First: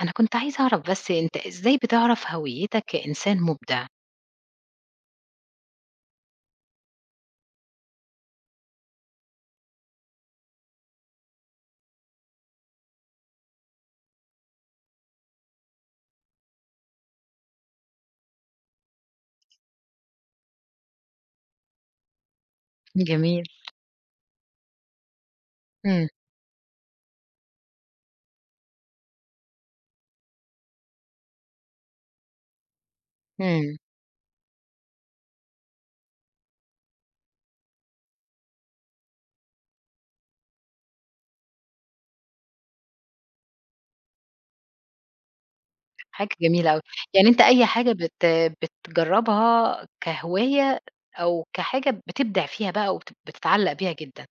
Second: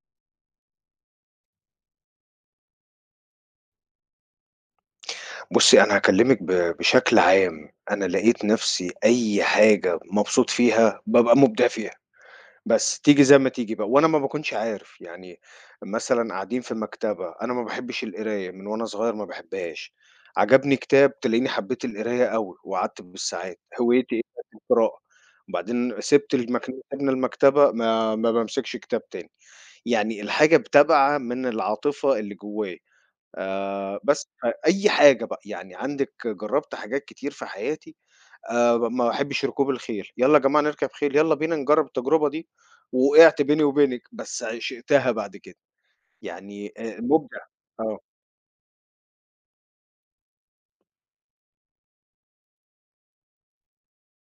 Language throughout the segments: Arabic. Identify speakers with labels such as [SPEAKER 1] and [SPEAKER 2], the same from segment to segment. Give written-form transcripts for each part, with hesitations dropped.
[SPEAKER 1] أنا كنت عايزة أعرف بس أنت إزاي بتعرف هويتك كإنسان مبدع؟
[SPEAKER 2] بُصّي، أنا هاكلّمِك بشكل عام، أنا لقيت نَفْسي أي حاجة مبسوط فيها بابقى مُبدع فيها، بس تيجي زي ما تيجي بقى وأنا ما باكونش عارف، يعني مثلًا قاعدين في مكتبة، أنا ما باحبّش القراية من وأنا صغير ما باحبّهاش، عجبني كتاب تلاقيني حبّيت القراية أوي وقعدت
[SPEAKER 1] جميل.
[SPEAKER 2] بالساعات، هوايتي إيه بقت القراءة، وبعدين
[SPEAKER 1] إمم،
[SPEAKER 2] سِبت المك سِبنا المكتبة ما بامسكش كتاب تاني، يعني الحاجة بتابعة من العاطفة اللي جوّايا.
[SPEAKER 1] إمم،
[SPEAKER 2] بس فأي حاجة بقى، يعني عندِك جرّبت حاجات كتير في حياتي، ما باحبش ركوب الخيل، يالّا يا جماعة نركب خيل، يالّا بينا نجرّب التجربة دي، ووقعت بيني وبينِك، بس عشقتها بعد كده،
[SPEAKER 1] حاجة جميلة
[SPEAKER 2] يعني
[SPEAKER 1] أوي. يعني
[SPEAKER 2] مُمتع.
[SPEAKER 1] أنت أي حاجة
[SPEAKER 2] آه.
[SPEAKER 1] بتجرّبها كهواية أو كحاجة بتبدع فيها بقى وبت بتتعلّق بيها جدًا.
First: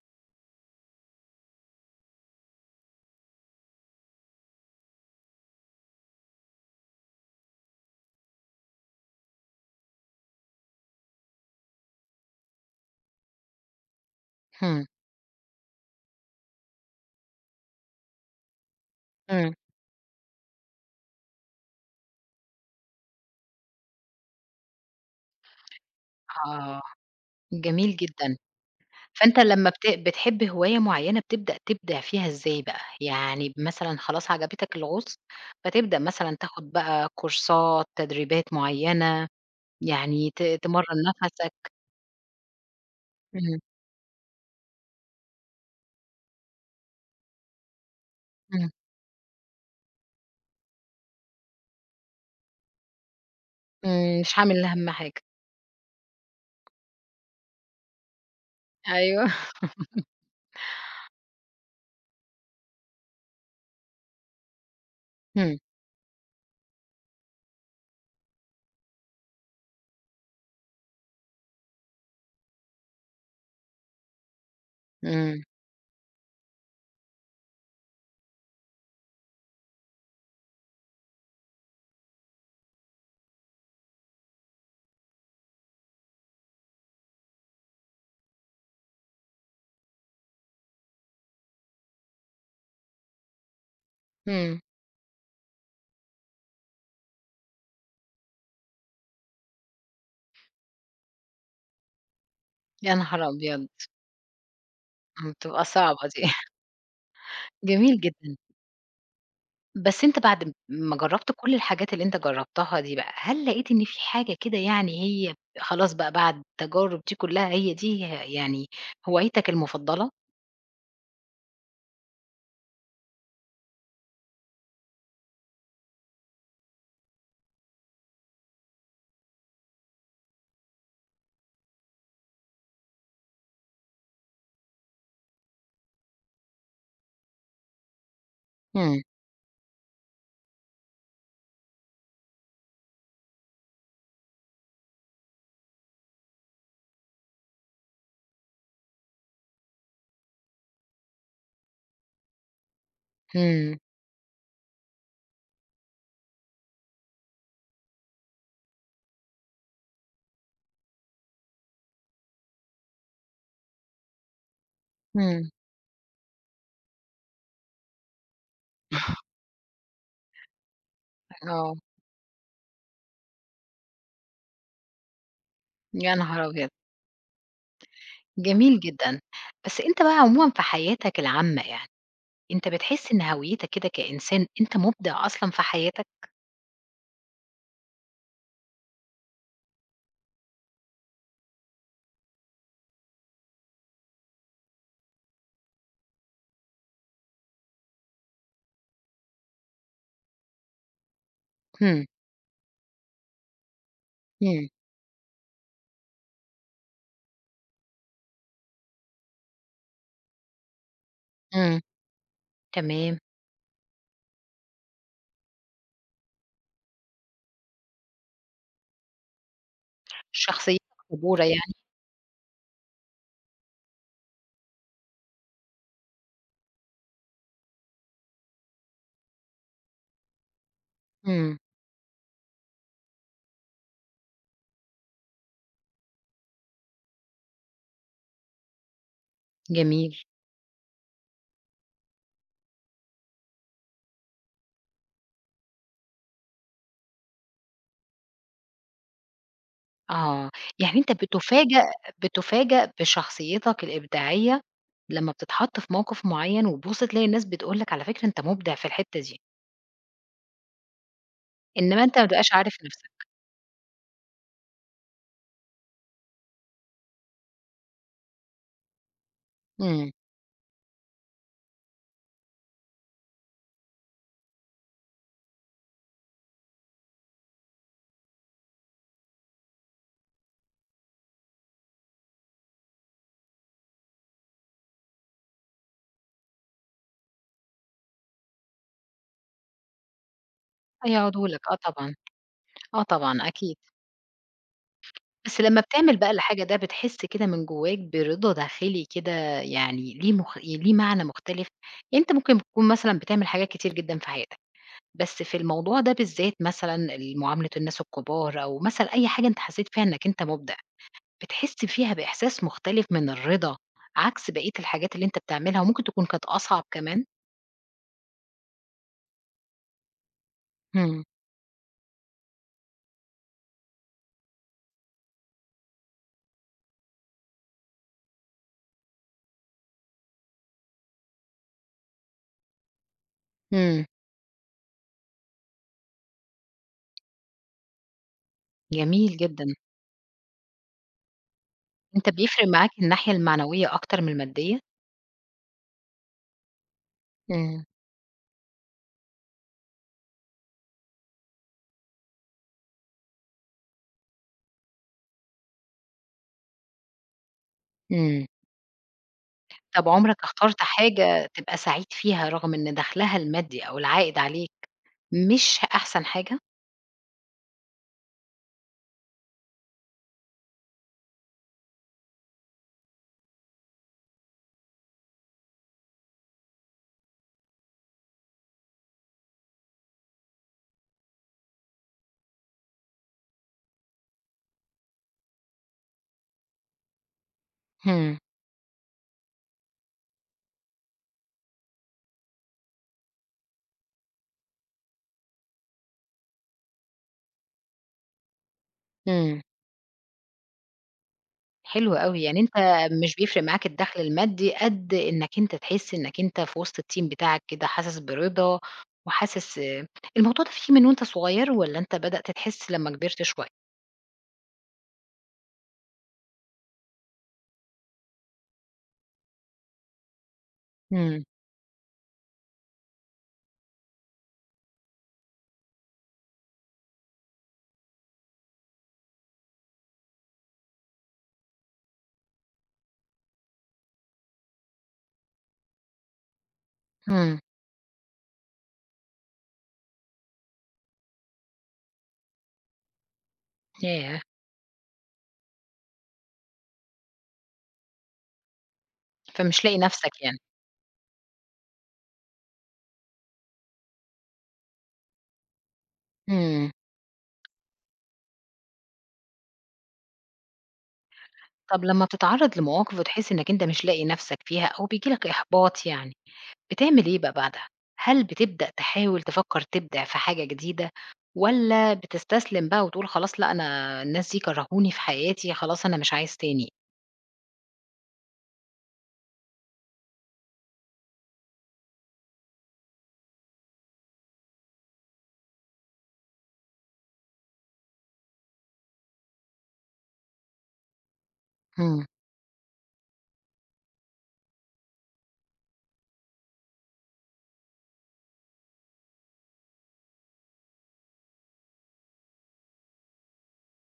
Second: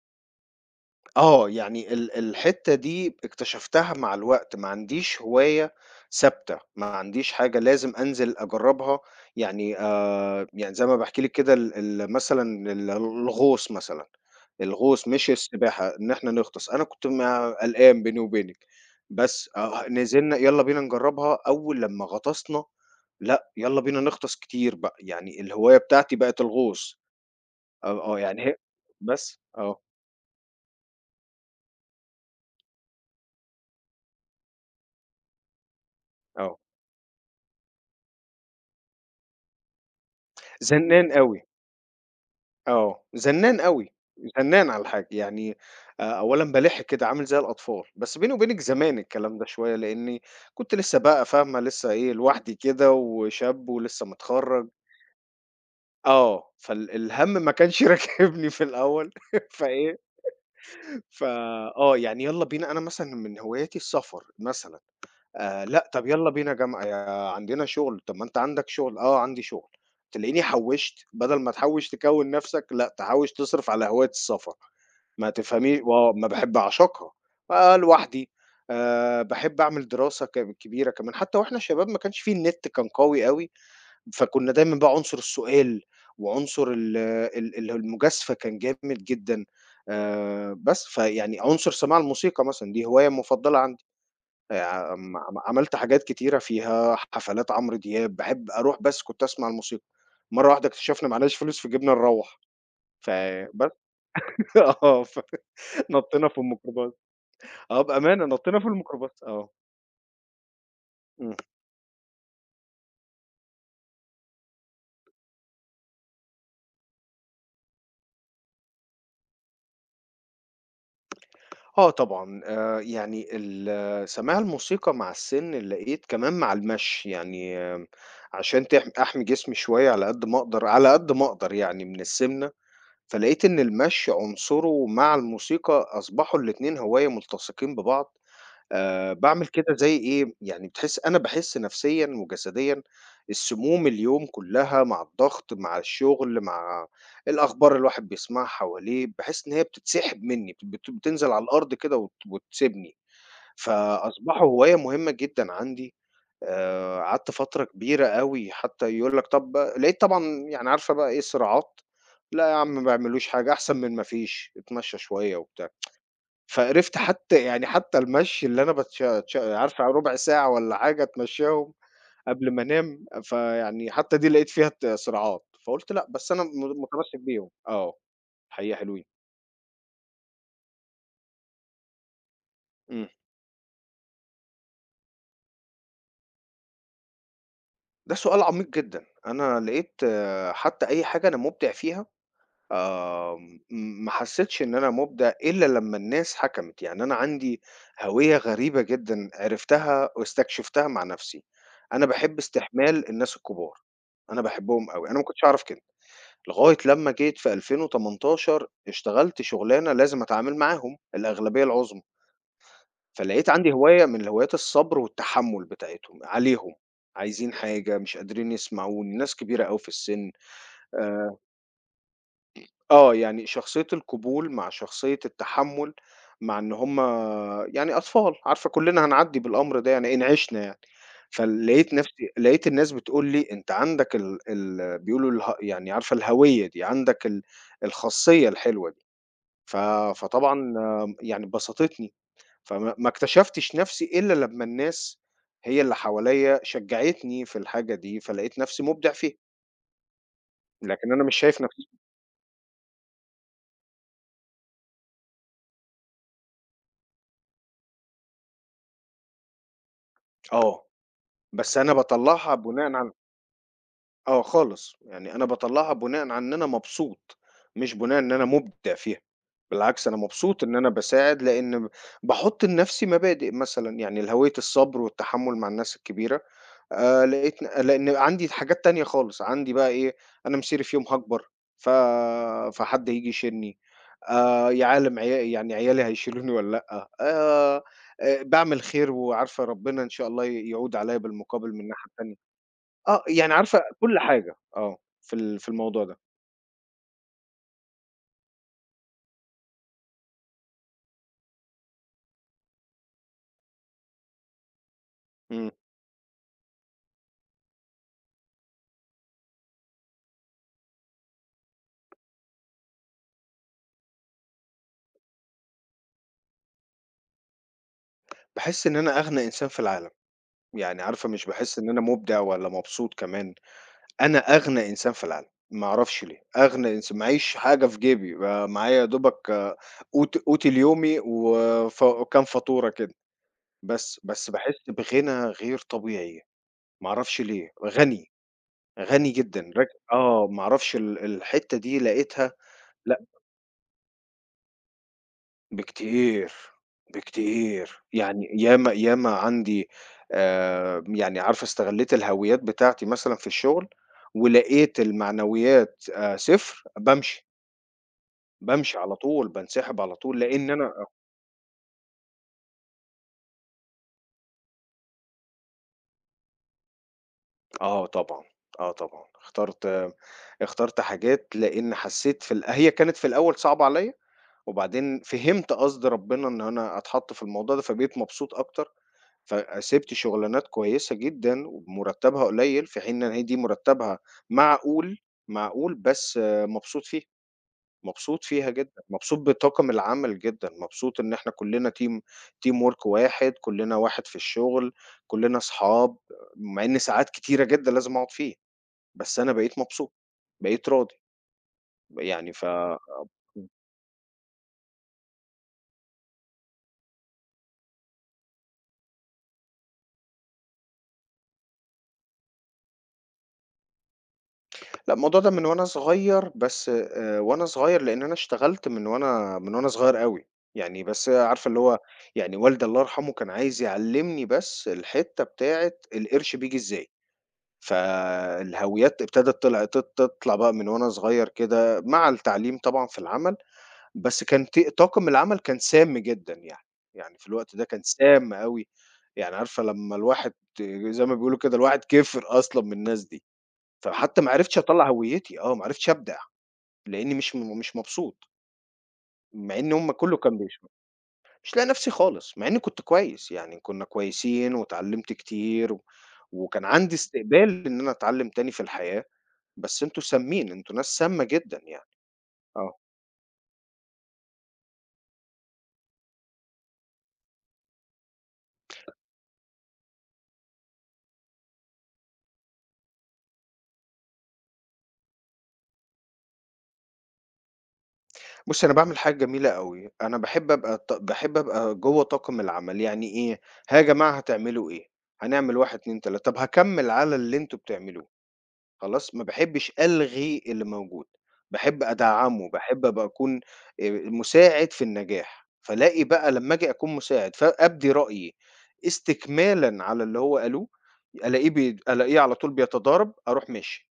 [SPEAKER 2] آه، يعني الحتّة دي اكتشفتها مع الوقت، ما عنديش هواية ثابتة، ما عنديش حاجة لازم أنزل أجرّبها، يعني يعني زي ما باحكي لِك كده ال ال مثلًا ال الغوص مثلًا،
[SPEAKER 1] إمم،
[SPEAKER 2] الغوص مش السباحة، إحنا نغطس، أنا كنت ما قلقان بيني وبينِك، بس
[SPEAKER 1] إمم.
[SPEAKER 2] آه، نزلنا يالّا بينا نجرّبها، أول لمّا غطسنا، لأ، يالّا بينا نغطس كتير بقى، يعني الهواية بتاعتي بقت
[SPEAKER 1] آه،
[SPEAKER 2] الغوص،
[SPEAKER 1] جميل
[SPEAKER 2] آه، آه،
[SPEAKER 1] جدًا.
[SPEAKER 2] يعني هي
[SPEAKER 1] فأنت
[SPEAKER 2] بس،
[SPEAKER 1] لمّا
[SPEAKER 2] آه،
[SPEAKER 1] بتحب هواية معيّنة بتبدأ تبدع فيها إزاي بقى؟ يعني مثلًا خلاص عجبتك الغُوص، فتبدأ مثلًا
[SPEAKER 2] آه،
[SPEAKER 1] تاخُد بقى كورسات، تدريبات معيّنة، يعني تمرّن
[SPEAKER 2] زنّان أوي.
[SPEAKER 1] نَفَسك.
[SPEAKER 2] آه، زنّان
[SPEAKER 1] إمم.
[SPEAKER 2] أوي، زنّان على الحاج، يعني أولًا بَلِح كده عامل زي الأطفال، بس بيني وبينِك
[SPEAKER 1] إمم،
[SPEAKER 2] زمان الكلام ده شوية، لإني كنت لسه بقى فاهمة، لسه إيه، لوحدي كده وشاب ولسه
[SPEAKER 1] إمم، مش عامل
[SPEAKER 2] متخرّج،
[SPEAKER 1] أهم حاجة.
[SPEAKER 2] آه، الهَم ما كانش راكبني في الأول،
[SPEAKER 1] أيوه.
[SPEAKER 2] فإيه، فآه، يعني يالّا بينا أنا مثلًا من هواياتي السفر مثلًا.
[SPEAKER 1] إمم،
[SPEAKER 2] لأ، طَب يالّا بينا جامعة، يا عندنا شغل، طَب ما أنت عندك شغل، آه عندي شغل، تلاقيني حوّشت، بدل ما تحوّش تكوّن نَفْسك، لأ تحوّش تصرف على هواية السفر، ما
[SPEAKER 1] إمم،
[SPEAKER 2] تفهمي و ما باحب أعشقها، بقى لوحدي، باحب أعمل دراسة كبيرة كمان، حتى وإحنا شباب ما كانش في النت كان قوي أوي، فكُنّا دايمًا بقى عنصر السؤال وعنصر ال ال ال المجازفة كان جامد جدًا، بس، فيعني عنصر سماع الموسيقى مثلًا، دي هواية مفضلة عندي.
[SPEAKER 1] إمم،
[SPEAKER 2] عم عم عملت حاجات كتيرة فيها حفلات عمرو دياب، باحب أروح بس كنت أسمع الموسيقى، مرّة واحدة اكتشفنا معناش فلوس فجِبنا نروّح،
[SPEAKER 1] يا
[SPEAKER 2] ف
[SPEAKER 1] نهار أبيض!
[SPEAKER 2] بس آه، ف
[SPEAKER 1] إمم، بتبقى صعبة دي.
[SPEAKER 2] نطّينا في الميكروباص، آه
[SPEAKER 1] جميل
[SPEAKER 2] بأمانة
[SPEAKER 1] جدًا.
[SPEAKER 2] نطّينا في الميكروباص، آه،
[SPEAKER 1] بس أنت بعد ما جرّبت
[SPEAKER 2] إمم،
[SPEAKER 1] كل الحاجات اللي أنت جرّبتها دي بقى، هل لقيت إن في حاجة كده يعني هي خلاص بقى بعد التجارب دي كلها هي دي يعني هوايتك المفضلة؟
[SPEAKER 2] آه طبعًا، يعني سماع الموسيقى مع السِن اللي لقيت كمان مع المشي، يعني عشان أحمي جسمي شوية على قد ما أقدر، على قد ما أقدر يعني من السِمنة. فلقيت إن المشي عنصره مع الموسيقى أصبحوا الاتنين هواية ملتصقين ببعض،
[SPEAKER 1] إمم،
[SPEAKER 2] باعمل كده زي إيه، يعني أنا باحس نفسيًا وجسديًا السموم اليوم كلّها مع الضغط، مع الشغل، مع الأخبار اللي الواحد بيسمعها حواليه، باحس إن هي بتتسحب منّي، بتنزل على الأرض كده وتسيبني،
[SPEAKER 1] إمم،
[SPEAKER 2] فأصبحوا هواية مهمة جدًا عندي. قعدت فترة كبيرة أوي حتى يقول لك طب لقيت طبعًا يعني عارفة بقى إيه صراعات، "لأ يا عم ما بيعملوش حاجة، أحسن من ما فيش، اتمشى شوية."
[SPEAKER 1] إمم،
[SPEAKER 2] وبتاع. فقرفت حتى يعني حتى المشي اللي أنا باتش تش عارفة ربع ساعة والّا حاجة أتمشاهم
[SPEAKER 1] آه،
[SPEAKER 2] قبل ما أنام، فيعني حتى دي لقيت فيها صراعات، فقُلت لأ،
[SPEAKER 1] يا
[SPEAKER 2] بس أنا
[SPEAKER 1] نهار
[SPEAKER 2] م
[SPEAKER 1] أبيض!
[SPEAKER 2] متمسك بيهم. آه، حقيقة
[SPEAKER 1] جميل
[SPEAKER 2] حلوين.
[SPEAKER 1] جدًا. بس أنت بقى عمومًا في حياتك العامة يعني، أنت
[SPEAKER 2] إمم.
[SPEAKER 1] بتحس إن هويتك كده كإنسان أنت مُبدع أصلًا في حياتك؟
[SPEAKER 2] ده سؤال عميق جدًا، أنا لقيت آه، حتى أي حاجة أنا مُبدع فيها آمم، ما حسيتش إن أنا مُبدع إلا لمّا الناس حكمت، يعني أنا عندي هوية غريبة جدًا عرفتها واستكشفتها مع نفسي،
[SPEAKER 1] إمم.
[SPEAKER 2] أنا باحب استحمال الناس الكبار، أنا
[SPEAKER 1] إمم،
[SPEAKER 2] باحبهم أوي، أنا ما كنتش أعرف كده، لغاية لمّا جيت في 2018 اشتغلت شغلانة لازم أتعامل معاهم الأغلبية
[SPEAKER 1] إمم،
[SPEAKER 2] العُظمى،
[SPEAKER 1] تمام،
[SPEAKER 2] فلقيت عندي هواية من هوايات الصبر والتحمُّل بتاعتهم عليهم، عايزين حاجة، مش قادرين يسمعوني، ناس كبيرة أوي في السِن
[SPEAKER 1] شخصيتك
[SPEAKER 2] آآ
[SPEAKER 1] صبورة يعني،
[SPEAKER 2] آه، يعني شخصية القبول مع شخصية التحمُّل، مع إن هم يعني أطفال، عارفة كُلّنا هنعدّي بالأمر ده يعني إن عِشنا يعني،
[SPEAKER 1] إمم،
[SPEAKER 2] فلقيت نفسي لقيت الناس بتقول لي: "أنت عندك ال" بيقولوا اله يعني عارفة الهوية دي، عندك الخاصية الحلوة دي، ف
[SPEAKER 1] جميل،
[SPEAKER 2] فطبعًا آه، يعني بسطتني، فما ما اكتشفتش نفسي إلا لمّا الناس هي اللي حواليّا شجّعتني في الحاجة دي، فلقيت نفسي مُبدع فيها،
[SPEAKER 1] آه، يعني
[SPEAKER 2] لكن
[SPEAKER 1] أنت
[SPEAKER 2] أنا مش شايف نفسي
[SPEAKER 1] بتُفاجأ بشخصيتك الإبداعية لمّا بتتحط في موقف معيّن، وتبُص تلاقي الناس بتقول لك على فكرة أنت مُبدع في الحتّة دي،
[SPEAKER 2] آه، بس أنا
[SPEAKER 1] إنما أنت ما بتبقاش
[SPEAKER 2] باطلّعها
[SPEAKER 1] عارف
[SPEAKER 2] بناءً
[SPEAKER 1] نَفْسك،
[SPEAKER 2] آه خالص، يعني أنا باطلّعها بناءً على إن أنا مبسوط، مش بناءً إن أنا مُبدع فيها، بالعكس
[SPEAKER 1] إمم،
[SPEAKER 2] أنا مبسوط إن أنا باساعد لإن ب باحُط لنفسي مبادئ مثلًا، يعني الهوية الصبر والتحمُّل مع الناس الكبيرة، لقيت لإن عندي حاجات تانية خالص، عندي بقى إيه، أنا مصيري في يوم هاكبر، ف فحد هييجي يشيلني، يا عالم عيالي هيشيلوني والّا لأ، باعمل خير وعارفة ربنا إن شاء الله يعود عليّا
[SPEAKER 1] هيقعدوا لك،
[SPEAKER 2] بالمقابل
[SPEAKER 1] آه
[SPEAKER 2] من الناحية
[SPEAKER 1] طبعًا،
[SPEAKER 2] التانية.
[SPEAKER 1] آه
[SPEAKER 2] آه،
[SPEAKER 1] طبعًا
[SPEAKER 2] يعني
[SPEAKER 1] أكيد،
[SPEAKER 2] عارفة كل حاجة آه،
[SPEAKER 1] بس
[SPEAKER 2] في
[SPEAKER 1] لمّا
[SPEAKER 2] الموضوع
[SPEAKER 1] بتعمل
[SPEAKER 2] ده،
[SPEAKER 1] بقى الحاجة ده بتحس كده من جوّاك برضا داخلي كده يعني ليه معنى مختلف، يعني أنت ممكن تكون مثلًا بتعمل حاجات كتير جدًا في حياتك. بس في
[SPEAKER 2] إمم،
[SPEAKER 1] الموضوع ده بالذات مثلًا ال معاملة الناس الكبار أو مثلًا أي حاجة أنت حسّيت فيها إنّك أنت مُبدع، بتحس فيها بإحساس مختلف من الرضا، عكس بقية الحاجات اللي أنت بتعملها وممكن تكون كانت أصعب كمان؟
[SPEAKER 2] باحس إن أنا أغنى إنسان في العالم، يعني
[SPEAKER 1] إمم،
[SPEAKER 2] عارفة مش باحس إن أنا مُبدع ولا مبسوط كمان، أنا أغنى إنسان في العالم، ما أعرفش ليه، أغنى إنسان معييش حاجة في جيبي، معايا يا دوبك قوتي اليومي وكام فاتورة كده،
[SPEAKER 1] إمم،
[SPEAKER 2] بس، باحس بغنى غير طبيعي، ما أعرفش ليه، غني، غني
[SPEAKER 1] جميل جدًا.
[SPEAKER 2] جدًا، آه، ما أعرفش الحتّة دي
[SPEAKER 1] أنت
[SPEAKER 2] لقيتها لأ
[SPEAKER 1] بيفرق معاك الناحية المعنوية أكتر من المادية؟
[SPEAKER 2] بكتير،
[SPEAKER 1] إمم،
[SPEAKER 2] بكتير، يعني ياما ياما عندي يعني عارفة استغلّيت الهَويّات بتاعتي مثلًا في الشغل، ولقيت المعنويات صفر بامشي،
[SPEAKER 1] إمم.
[SPEAKER 2] بامشي على طول، بانسحب
[SPEAKER 1] طَب
[SPEAKER 2] على طول،
[SPEAKER 1] عمرك
[SPEAKER 2] لإن
[SPEAKER 1] اخترت
[SPEAKER 2] أنا
[SPEAKER 1] حاجة تبقى سعيد فيها رغم إن دخلها المادي أو العائد عليك مش أحسن حاجة؟
[SPEAKER 2] آه طبعًا، آه طبعًا، اخترت حاجات لإن حسّيت في هي كانت في الأول صعبة عليّا، وبعدين فهمت قصد ربنا إن أنا أتحط في الموضوع ده، فبقيت مبسوط أكتر. فسِبت شُغلانات كويسة جدًا ومُرتّبها قليّل، في حين إن هي دي مُرتّبها معقول، معقول بس آه، مبسوط فيها،
[SPEAKER 1] إمم،
[SPEAKER 2] مبسوط فيها جدًا، مبسوط بطاقم العمل جدًا، مبسوط إن إحنا كُلّنا teamwork واحد، كُلّنا واحد في الشغل، كُلّنا أصحاب، مع إن ساعات كتيرة جدًا لازم أقعد فيه، بس أنا
[SPEAKER 1] إمم.
[SPEAKER 2] بقيت مبسوط، بقيت راضي،
[SPEAKER 1] حلو أوي،
[SPEAKER 2] يعني
[SPEAKER 1] يعني
[SPEAKER 2] ف
[SPEAKER 1] أنت مش بيفرق معاك الدخل المادي قد إنّك أنت تحس إنّك أنت في وسط الteam بتاعك كده حاسس برضا وحاسس الموضوع ده فيه من وأنت صغير والّا أنت بدأت تحس لمّا كبرت شوية؟
[SPEAKER 2] لأ، الموضوع ده من وأنا صغير، بس وأنا صغير لإن أنا اشتغلت من وأنا من وأنا صغير أوي، يعني بس
[SPEAKER 1] إمم،
[SPEAKER 2] عارفة اللي هو يعني والدي الله يرحمه كان عايز يعلّمني بس الحتّة بتاعة القرش بييجي إزاي، فالهاويات ابتدت طلع ت تطلع بقى من وأنا صغير كده مع التعليم طبعًا في العمل، بس كان ت طاقم العمل كان سام جدًا يعني، يعني في
[SPEAKER 1] إمم،
[SPEAKER 2] الوقت ده كان سام أوي، يعني عارفة لمّا الواحد زي ما بيقولوا كده الواحد كِفر أصلًا من الناس دي. فحتى
[SPEAKER 1] ياه!
[SPEAKER 2] ما عرفتش أطلّع هويتي، آه، ما عرفتش أبدع، لإنّي مش مبسوط، مع
[SPEAKER 1] فمش
[SPEAKER 2] إن
[SPEAKER 1] لاقي
[SPEAKER 2] هم كلّه
[SPEAKER 1] نَفْسك
[SPEAKER 2] كان
[SPEAKER 1] يعني،
[SPEAKER 2] بيش مش لاقي نَفْسي خالص، مع إنّي كنت كويس، يعني كُنّا كويسين واتعلّمت كتير وكان
[SPEAKER 1] إمم،
[SPEAKER 2] عندي استقبال إن أنا أتعلّم تاني في الحياة، بس أنتم سامين، أنتم ناس سامة جدًا يعني،
[SPEAKER 1] طَب لمّا بتتعرّض
[SPEAKER 2] آه.
[SPEAKER 1] لمواقف وتحس إنّك أنت مش لاقي نَفْسك فيها أو بييجي لك إحباط يعني، بتعمل إيه بقى بعدها؟ هل بتبدأ تحاول تفكّر تبدع في حاجة جديدة والّا بتستسلم بقى وتقول خلاص لأ، أنا الناس دي كرهوني في حياتي، خلاص أنا مش عايز تاني؟
[SPEAKER 2] بُصّي أنا باعمل حاجة جميلة أوي، أنا باحب أبقى ط باحب أبقى جوّه طاقم العمل، يعني إيه، ها يا جماعة هتعملوا إيه؟ هنعمل 1، 2، 3، طَب هاكمّل على اللي أنتم بتعملوه. خلاص، ما باحبش ألغي اللي موجود، باحب
[SPEAKER 1] إمم،
[SPEAKER 2] أدعّمه، باحب أبقى أكون مساعد في النجاح، فالاقي بقى لمّا آجي أكون مساعد فأبدي رأيي استكمالًا على اللي هو قالوه، ألاقيه على طول بيتضارب، أروح ماشي،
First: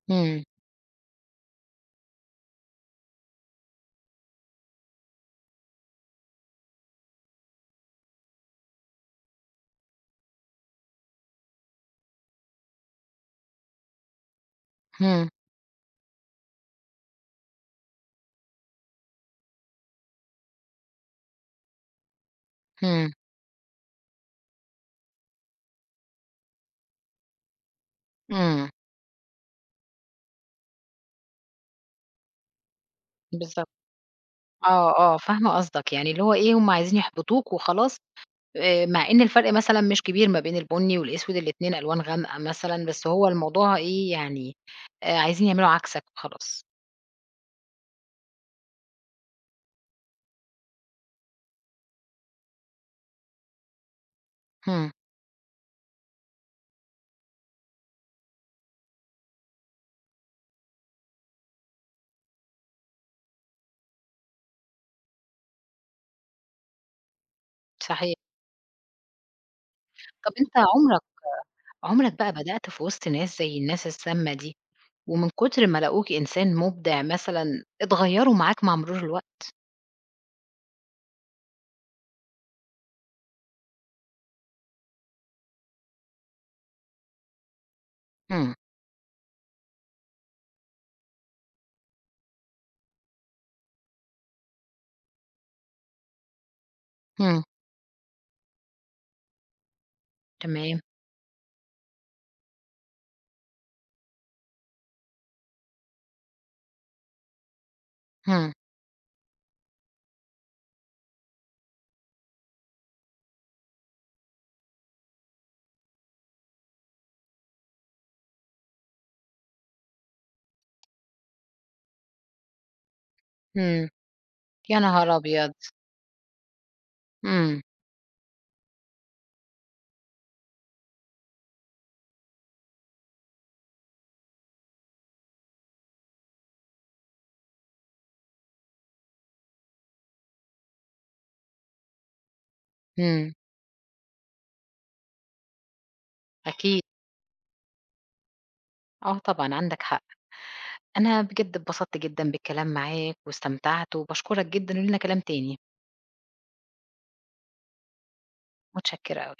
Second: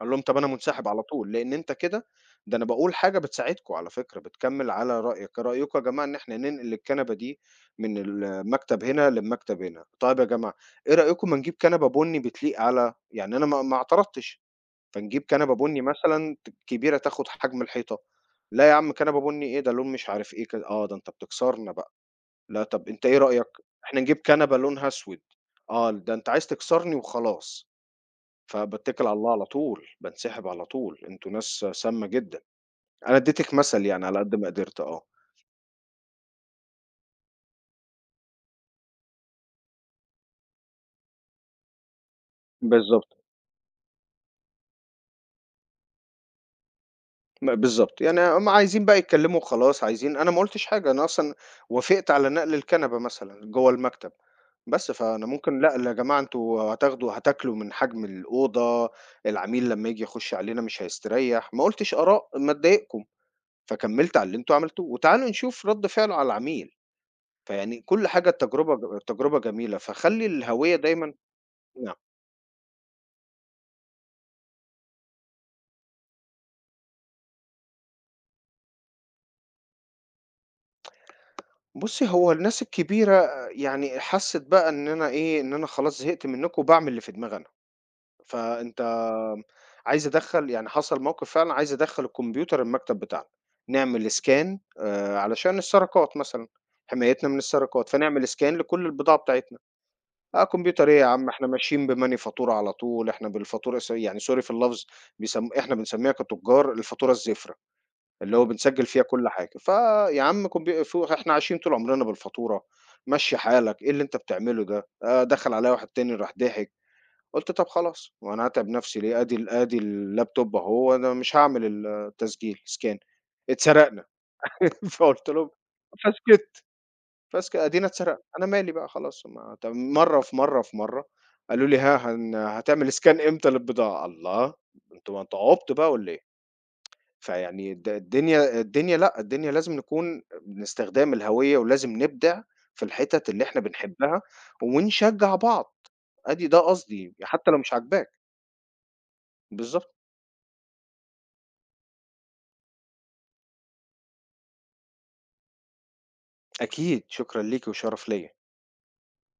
[SPEAKER 2] أقول لهم طَب
[SPEAKER 1] إمم،
[SPEAKER 2] أنا منسحب على طول، لإن أنت كده ده أنا باقول حاجة بتساعدكم على فكرة، بتكمّل على رأيك، رأيكم يا جماعة إن إحنا ننقل الكنبة دي من المكتب هنا للمكتب هنا، طيب يا جماعة إيه رأيكم ما نجيب كنبة بُني بتليق على يعني أنا ما اعترضتش. فنجيب
[SPEAKER 1] إمم،
[SPEAKER 2] كنبة بُني مثلًا كبيرة تاخد حجم الحيطة، لا يا عم كنبة بُني إيه ده لون مش عارف إيه كده، آه ده أنت بتكسرنا بقى، لا طب أنت
[SPEAKER 1] إمم،
[SPEAKER 2] إيه رأيك إحنا نجيب كنبة لونها أسود، آه ده أنت عايز تكسرني وخلاص،
[SPEAKER 1] إمم،
[SPEAKER 2] فباتكل على الله على طول، بانسحب على طول، أنتم ناس سامة جدًا، أنا اديتِك
[SPEAKER 1] بالضبط.
[SPEAKER 2] مثل يعني على قد ما قدرت
[SPEAKER 1] آه،
[SPEAKER 2] آه،
[SPEAKER 1] آه، فاهمة قصدك، يعني اللي هو إيه، هم عايزين يحبطوك وخلاص، مع إن الفرق مثلًا مش كبير ما بين البُني والأسود، الاتنين ألوان غامقة مثلًا، بس
[SPEAKER 2] بالضبط،
[SPEAKER 1] هو الموضوع إيه يعني، عايزين يعملوا عكسك وخلاص.
[SPEAKER 2] بالضبط، يعني هُم عايزين بقى يتكلموا وخلاص عايزين أنا ما قُلتش حاجة، أنا أصلًا وافقت على نقل الكنبة مثلًا جوّه المكتب.
[SPEAKER 1] إمم،
[SPEAKER 2] فأنا ممكن لأ، يا جماعة أنتم هتاكلوا من حجم الأوضة، العميل لمّا ييجي يخُش علينا مش هيستريّح، ما قُلتش آراء ما تضايقكم، فكمّلت على اللي أنتم عملتوه، وتعالوا نشوف رَد فعله على العميل، فيعني كل
[SPEAKER 1] صحيح.
[SPEAKER 2] حاجة التجربة جميلة، فخلّي
[SPEAKER 1] طَب أنت
[SPEAKER 2] الهوية
[SPEAKER 1] عمرك
[SPEAKER 2] دايمًا نعم.
[SPEAKER 1] بقى بدأت في وسط ناس زي الناس السامة دي، ومن كتر ما لاقوك إنسان مبدع مثلًا، اتغيّروا معاك مع مرور الوقت؟
[SPEAKER 2] بُصّي، هو الناس الكبيرة يعني حَسِّت بقى إن أنا إيه، إن أنا خلاص زهقت منّكم وباعمل اللي في دماغي أنا،
[SPEAKER 1] إمم،
[SPEAKER 2] فأنت عايز أدخّل يعني حصل موقف فعلًا عايز أدخّل الكمبيوتر المكتب بتاعنا، نعمل scan علشان السرقات مثلًا، حمايتنا من
[SPEAKER 1] إمم،
[SPEAKER 2] السرقات، فنعمل scan لكل البضاعة بتاعتنا. آه
[SPEAKER 1] تمام،
[SPEAKER 2] كمبيوتر إيه يا عم إحنا ماشيين بمانيفاتورة على طول، إحنا بالفاتورة س يعني sorry في اللفظ إحنا بنسميها كتجار الفاتورة الزفرة، اللي هو
[SPEAKER 1] إمم،
[SPEAKER 2] بنسجّل فيها كل حاجة. فيا عم كمبي ف إحنا عايشين طول عمرنا بالفاتورة، مشّي حالك، إيه اللي أنت بتعمله ده؟ دخّل عليَّ واحد تاني راح ضحك. قُلت طَب خلاص، هو أنا هاتعب نَفْسي ليه، آدي اللابتوب أهو أنا مش هاعمل التسجيل scan
[SPEAKER 1] إمم،
[SPEAKER 2] اتسرقنا
[SPEAKER 1] يا نهار
[SPEAKER 2] فقُلت لهم
[SPEAKER 1] أبيض!
[SPEAKER 2] فسكِتّ،
[SPEAKER 1] إمم،
[SPEAKER 2] أدينا اتسرقنا، أنا مالي بقى خلاص ما طَب مرّة في مرّة في مرّة قالوا لي ها هن هتعمل scan إمتى للبضاعة؟ الله! أنتم عُبط بقى والّا إيه؟ فيعني الدنيا الدنيا لأ، الدنيا لازم نكون باستخدام الهوية ولازم نبدع في الحِتَت
[SPEAKER 1] إمم،
[SPEAKER 2] اللي إحنا بنحبها ونشجّع بعض، أدي ده
[SPEAKER 1] أكيد،
[SPEAKER 2] قصدي، حتى لو مش عاجباك،
[SPEAKER 1] آه طبعًا عندك
[SPEAKER 2] بالضبط.
[SPEAKER 1] حق. أنا بجد اتبسطت جدًا بالكلام معاك واستمتعت وباشكرك جدًا، ولينا كلام تاني،
[SPEAKER 2] أكيد، شكرًا ليكِ وشرف ليّا.
[SPEAKER 1] متشكرة أوي.